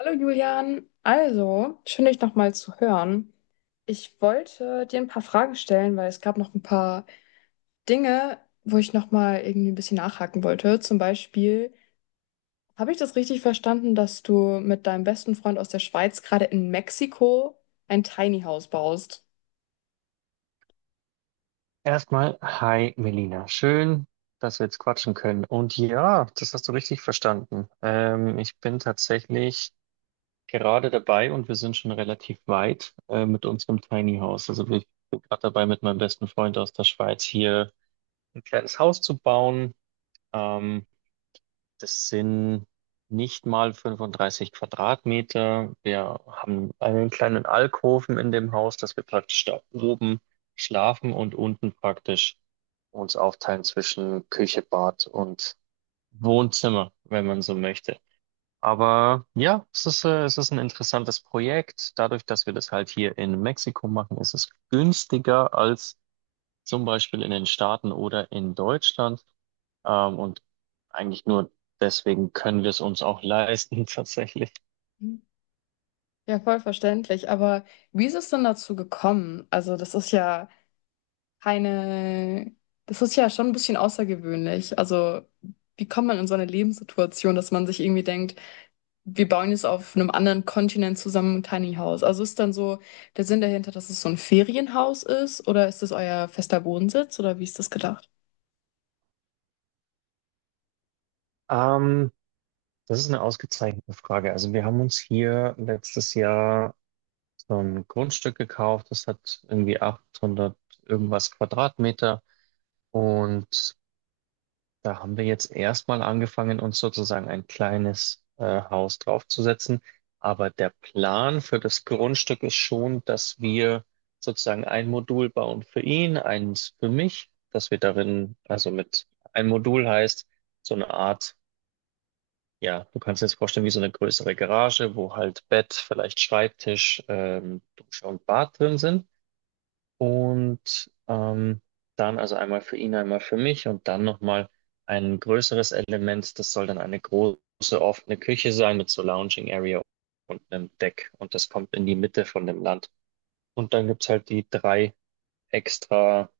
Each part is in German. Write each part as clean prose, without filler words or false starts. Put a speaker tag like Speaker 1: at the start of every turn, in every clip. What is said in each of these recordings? Speaker 1: Hallo Julian, also schön dich nochmal zu hören. Ich wollte dir ein paar Fragen stellen, weil es gab noch ein paar Dinge, wo ich nochmal irgendwie ein bisschen nachhaken wollte. Zum Beispiel, habe ich das richtig verstanden, dass du mit deinem besten Freund aus der Schweiz gerade in Mexiko ein Tiny House baust?
Speaker 2: Erstmal, hi Melina. Schön, dass wir jetzt quatschen können. Und ja, das hast du richtig verstanden. Ich bin tatsächlich gerade dabei und wir sind schon relativ weit mit unserem Tiny House. Also ich bin gerade dabei, mit meinem besten Freund aus der Schweiz hier ein kleines Haus zu bauen. Ähm, das sind nicht mal 35 Quadratmeter. Wir haben einen kleinen Alkoven in dem Haus, dass wir praktisch da oben schlafen und unten praktisch uns aufteilen zwischen Küche, Bad und Wohnzimmer, wenn man so möchte. Aber ja, es ist ein interessantes Projekt. Dadurch, dass wir das halt hier in Mexiko machen, ist es günstiger als zum Beispiel in den Staaten oder in Deutschland. Und eigentlich nur deswegen können wir es uns auch leisten, tatsächlich.
Speaker 1: Hm. Ja, voll verständlich. Aber wie ist es denn dazu gekommen? Also, das ist ja keine das ist ja schon ein bisschen außergewöhnlich. Also, wie kommt man in so eine Lebenssituation, dass man sich irgendwie denkt, wir bauen jetzt auf einem anderen Kontinent zusammen ein Tiny House? Also ist dann so der Sinn dahinter, dass es so ein Ferienhaus ist oder ist es euer fester Wohnsitz oder wie ist das gedacht?
Speaker 2: Ähm, das ist eine ausgezeichnete Frage. Also wir haben uns hier letztes Jahr so ein Grundstück gekauft. Das hat irgendwie 800 irgendwas Quadratmeter. Und Da haben wir jetzt erstmal angefangen, uns sozusagen ein kleines Haus draufzusetzen. Aber der Plan für das Grundstück ist schon, dass wir sozusagen ein Modul bauen für ihn, eins für mich, dass wir darin, also mit ein Modul heißt so eine Art, ja, du kannst dir jetzt vorstellen, wie so eine größere Garage, wo halt Bett, vielleicht Schreibtisch, Dusche und Bad drin sind. Und ähm, dann also einmal für ihn, einmal für mich und dann nochmal ein größeres Element. Das soll dann eine große offene Küche sein mit so Lounging Area und einem Deck. Und das kommt in die Mitte von dem Land. Und dann gibt's halt die drei extra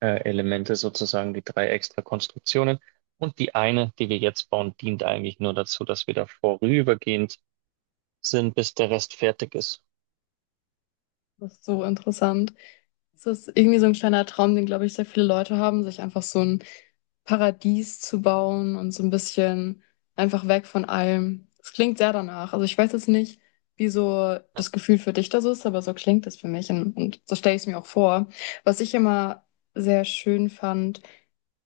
Speaker 2: Elemente sozusagen, die drei extra Konstruktionen. Und die eine, die wir jetzt bauen, dient eigentlich nur dazu, dass wir da vorübergehend sind, bis der Rest fertig ist.
Speaker 1: Das ist so interessant. Es ist irgendwie so ein kleiner Traum, den, glaube ich, sehr viele Leute haben, sich einfach so ein Paradies zu bauen und so ein bisschen einfach weg von allem. Es klingt sehr danach. Also ich weiß jetzt nicht, wie so das Gefühl für dich da so ist, aber so klingt es für mich und so stelle ich es mir auch vor. Was ich immer sehr schön fand,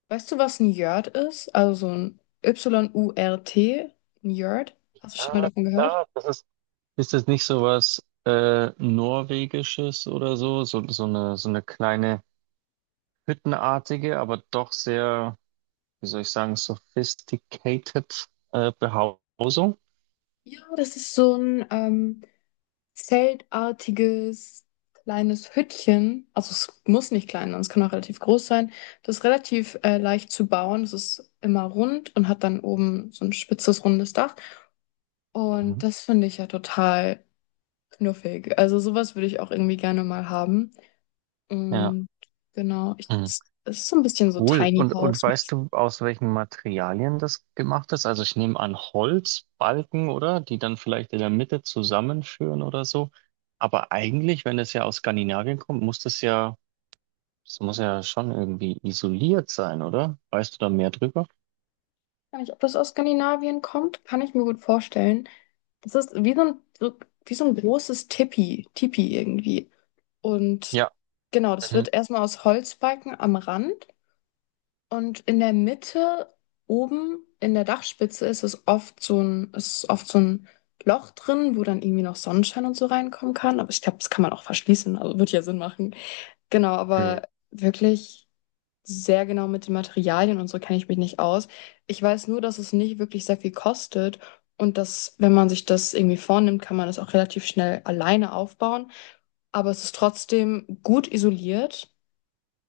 Speaker 1: weißt du, was ein Yurt ist? Also so ein Yurt, ein Yurt. Hast du schon mal
Speaker 2: Ja,
Speaker 1: davon gehört?
Speaker 2: klar, das ist Ist das nicht so was Norwegisches oder so? So, so eine kleine hüttenartige, aber doch sehr, wie soll ich sagen, sophisticated Behausung?
Speaker 1: Ja, das ist so ein zeltartiges kleines Hüttchen. Also es muss nicht klein sein, es kann auch relativ groß sein. Das ist relativ leicht zu bauen. Es ist immer rund und hat dann oben so ein spitzes, rundes Dach. Und
Speaker 2: Mhm.
Speaker 1: das finde ich ja total knuffig. Also sowas würde ich auch irgendwie gerne mal haben.
Speaker 2: Ja,
Speaker 1: Und genau,
Speaker 2: hm.
Speaker 1: es ist so ein bisschen so
Speaker 2: Cool.
Speaker 1: Tiny
Speaker 2: Und
Speaker 1: House.
Speaker 2: weißt du, aus welchen Materialien das gemacht ist? Also ich nehme an Holzbalken, oder? Die dann vielleicht in der Mitte zusammenführen oder so. Aber eigentlich, wenn das ja aus Skandinavien kommt, das muss ja schon irgendwie isoliert sein, oder? Weißt du da mehr drüber?
Speaker 1: Gar nicht, ob das aus Skandinavien kommt, kann ich mir gut vorstellen. Das ist wie so ein großes Tipi irgendwie. Und
Speaker 2: Ja.
Speaker 1: genau, das
Speaker 2: Mhm.
Speaker 1: wird erstmal aus Holzbalken am Rand und in der Mitte oben in der Dachspitze ist oft so ein Loch drin, wo dann irgendwie noch Sonnenschein und so reinkommen kann. Aber ich glaube, das kann man auch verschließen, also wird ja Sinn machen. Genau,
Speaker 2: Mhm.
Speaker 1: aber wirklich sehr genau mit den Materialien und so kenne ich mich nicht aus. Ich weiß nur, dass es nicht wirklich sehr viel kostet und dass, wenn man sich das irgendwie vornimmt, kann man das auch relativ schnell alleine aufbauen. Aber es ist trotzdem gut isoliert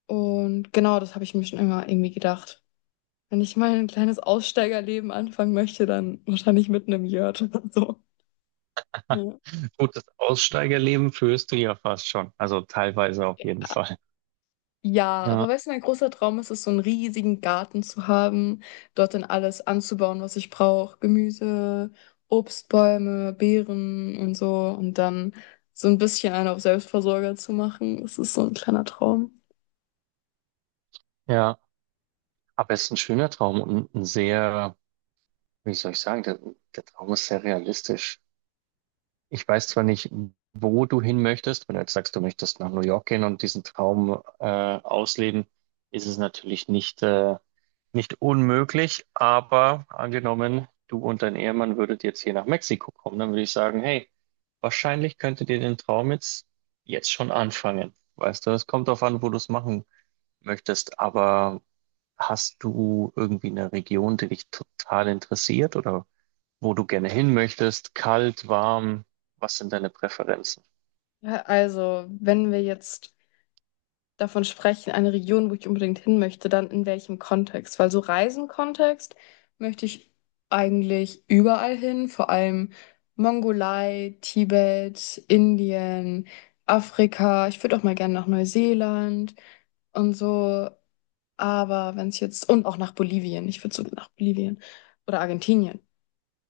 Speaker 1: und genau das habe ich mir schon immer irgendwie gedacht. Wenn ich mal ein kleines Aussteigerleben anfangen möchte, dann wahrscheinlich mit einem Yurt oder so. Ja.
Speaker 2: Gut, das Aussteigerleben führst du ja fast schon. Also teilweise auf jeden Fall.
Speaker 1: Ja, aber
Speaker 2: Ja,
Speaker 1: weißt du, mein großer Traum ist es, so einen riesigen Garten zu haben, dort dann alles anzubauen, was ich brauche. Gemüse, Obstbäume, Beeren und so. Und dann so ein bisschen einen auf Selbstversorger zu machen. Das ist so ein kleiner Traum.
Speaker 2: ja. Aber es ist ein schöner Traum und ein sehr, wie soll ich sagen, der Traum ist sehr realistisch. Ich weiß zwar nicht, wo du hin möchtest. Wenn du jetzt sagst, du möchtest nach New York gehen und diesen Traum ausleben, ist es natürlich nicht unmöglich, aber angenommen, du und dein Ehemann würdet jetzt hier nach Mexiko kommen, dann würde ich sagen, hey, wahrscheinlich könntet ihr den Traum jetzt schon anfangen. Weißt du, es kommt darauf an, wo du es machen möchtest, aber hast du irgendwie eine Region, die dich total interessiert oder wo du gerne hin möchtest, kalt, warm, was sind deine Präferenzen?
Speaker 1: Ja, also, wenn wir jetzt davon sprechen, eine Region, wo ich unbedingt hin möchte, dann in welchem Kontext? Weil so Reisenkontext möchte ich eigentlich überall hin, vor allem Mongolei, Tibet, Indien, Afrika. Ich würde auch mal gerne nach Neuseeland und so. Aber wenn es jetzt, und auch nach Bolivien, ich würde sogar nach Bolivien oder Argentinien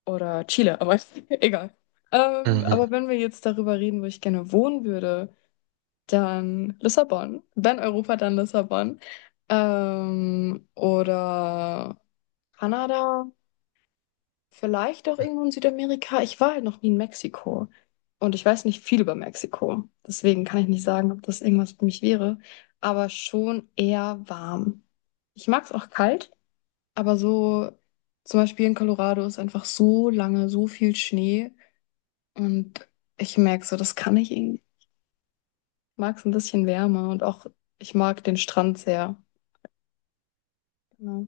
Speaker 1: oder Chile, aber egal.
Speaker 2: Mhm.
Speaker 1: Aber wenn wir jetzt darüber reden, wo ich gerne wohnen würde, dann Lissabon. Wenn Europa, dann Lissabon. Oder Kanada. Vielleicht auch irgendwo in Südamerika. Ich war halt noch nie in Mexiko. Und ich weiß nicht viel über Mexiko. Deswegen kann ich nicht sagen, ob das irgendwas für mich wäre. Aber schon eher warm. Ich mag es auch kalt, aber so zum Beispiel in Colorado ist einfach so lange, so viel Schnee. Und ich merke so, das kann ich irgendwie. Mag es ein bisschen wärmer und auch ich mag den Strand sehr. Genau.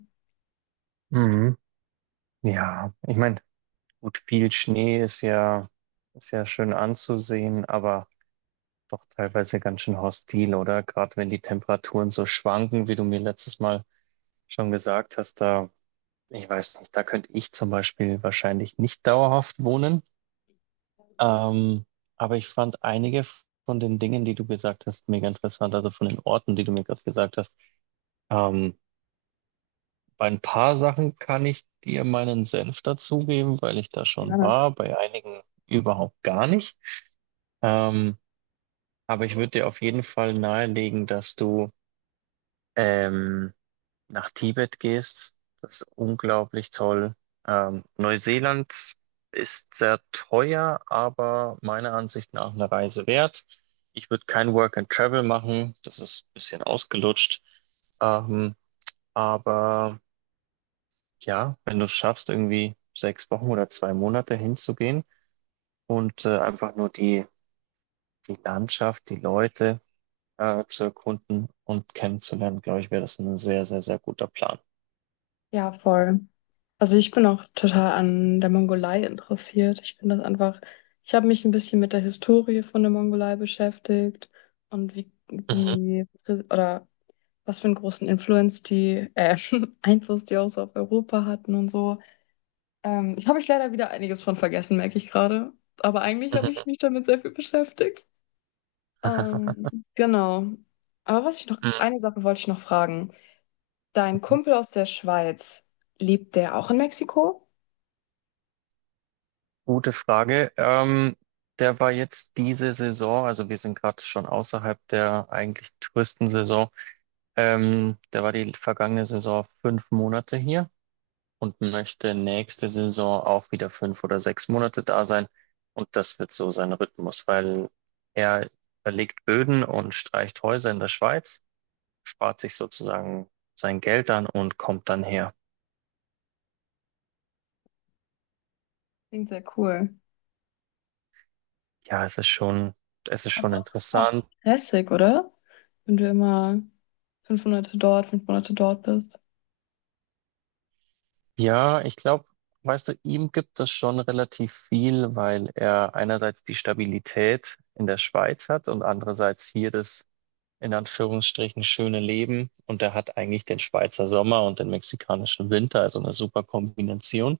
Speaker 2: Mhm. Ja, ich meine, gut, viel Schnee ist ja schön anzusehen, aber doch teilweise ganz schön hostil, oder? Gerade wenn die Temperaturen so schwanken, wie du mir letztes Mal schon gesagt hast, da, ich weiß nicht, da könnte ich zum Beispiel wahrscheinlich nicht dauerhaft wohnen. Ähm, aber ich fand einige von den Dingen, die du gesagt hast, mega interessant, also von den Orten, die du mir gerade gesagt hast. Ähm, Bei ein paar Sachen kann ich dir meinen Senf dazugeben, weil ich da schon
Speaker 1: Gerne.
Speaker 2: war, bei einigen überhaupt gar nicht. Ähm, aber ich würde dir auf jeden Fall nahelegen, dass du ähm, nach Tibet gehst. Das ist unglaublich toll. Neuseeland ist sehr teuer, aber meiner Ansicht nach eine Reise wert. Ich würde kein Work and Travel machen, das ist ein bisschen ausgelutscht. Ähm, aber Ja, wenn du es schaffst, irgendwie 6 Wochen oder 2 Monate hinzugehen und einfach nur die Landschaft, die Leute zu erkunden und kennenzulernen, glaube ich, wäre das ein sehr, sehr, sehr guter Plan.
Speaker 1: Ja, voll. Also ich bin auch total an der Mongolei interessiert. Ich finde das einfach, ich habe mich ein bisschen mit der Historie von der Mongolei beschäftigt und
Speaker 2: Mhm.
Speaker 1: oder was für einen großen Influence die, Einfluss die auch so auf Europa hatten und so. Habe ich leider wieder einiges von vergessen, merke ich gerade. Aber eigentlich habe ich mich damit sehr viel beschäftigt. Genau. Aber was ich noch,
Speaker 2: Mhm.
Speaker 1: eine Sache wollte ich noch fragen. Dein
Speaker 2: Mhm.
Speaker 1: Kumpel aus der Schweiz, lebt der auch in Mexiko?
Speaker 2: Gute Frage. Der war jetzt diese Saison, also wir sind gerade schon außerhalb der eigentlich Touristensaison. Der war die vergangene Saison 5 Monate hier. Und möchte nächste Saison auch wieder 5 oder 6 Monate da sein. Und das wird so sein Rhythmus, weil er verlegt Böden und streicht Häuser in der Schweiz, spart sich sozusagen sein Geld an und kommt dann her.
Speaker 1: Klingt sehr cool.
Speaker 2: Ja, es ist schon
Speaker 1: Aber auch
Speaker 2: interessant.
Speaker 1: stressig, oder? Wenn du immer 5 Monate dort, 5 Monate dort bist.
Speaker 2: Ja, ich glaube, weißt du, ihm gibt es schon relativ viel, weil er einerseits die Stabilität in der Schweiz hat und andererseits hier das in Anführungsstrichen schöne Leben. Und er hat eigentlich den Schweizer Sommer und den mexikanischen Winter, also eine super Kombination,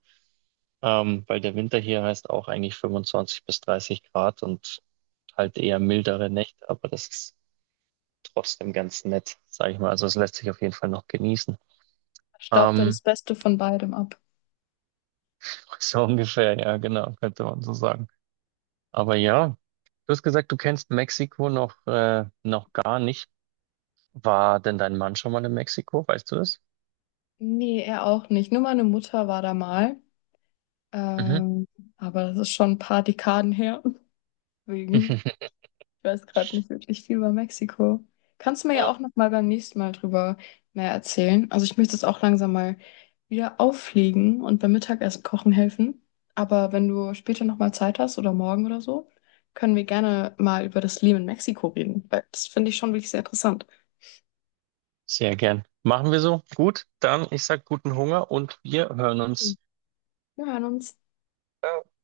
Speaker 2: weil der Winter hier heißt auch eigentlich 25 bis 30 Grad und halt eher mildere Nächte, aber das ist trotzdem ganz nett, sag ich mal. Also es lässt sich auf jeden Fall noch genießen.
Speaker 1: Staubt er
Speaker 2: Ähm,
Speaker 1: das Beste von beidem ab?
Speaker 2: so ungefähr, ja, genau, könnte man so sagen. Aber ja, du hast gesagt, du kennst Mexiko noch gar nicht. War denn dein Mann schon mal in Mexiko? Weißt du das?
Speaker 1: Nee, er auch nicht. Nur meine Mutter war da mal.
Speaker 2: Mhm.
Speaker 1: Ähm, aber das ist schon ein paar Dekaden her. Deswegen. Ich weiß gerade nicht wirklich viel über Mexiko. Kannst du mir ja
Speaker 2: Ja,
Speaker 1: auch noch mal beim nächsten Mal drüber mehr erzählen? Also ich möchte es auch langsam mal wieder auffliegen und beim Mittagessen kochen helfen. Aber wenn du später noch mal Zeit hast oder morgen oder so, können wir gerne mal über das Leben in Mexiko reden, weil das finde ich schon wirklich sehr interessant.
Speaker 2: sehr gern. Machen wir so. Gut, dann ich sag guten Hunger und wir hören
Speaker 1: Schön.
Speaker 2: uns.
Speaker 1: Wir hören uns.
Speaker 2: Ciao.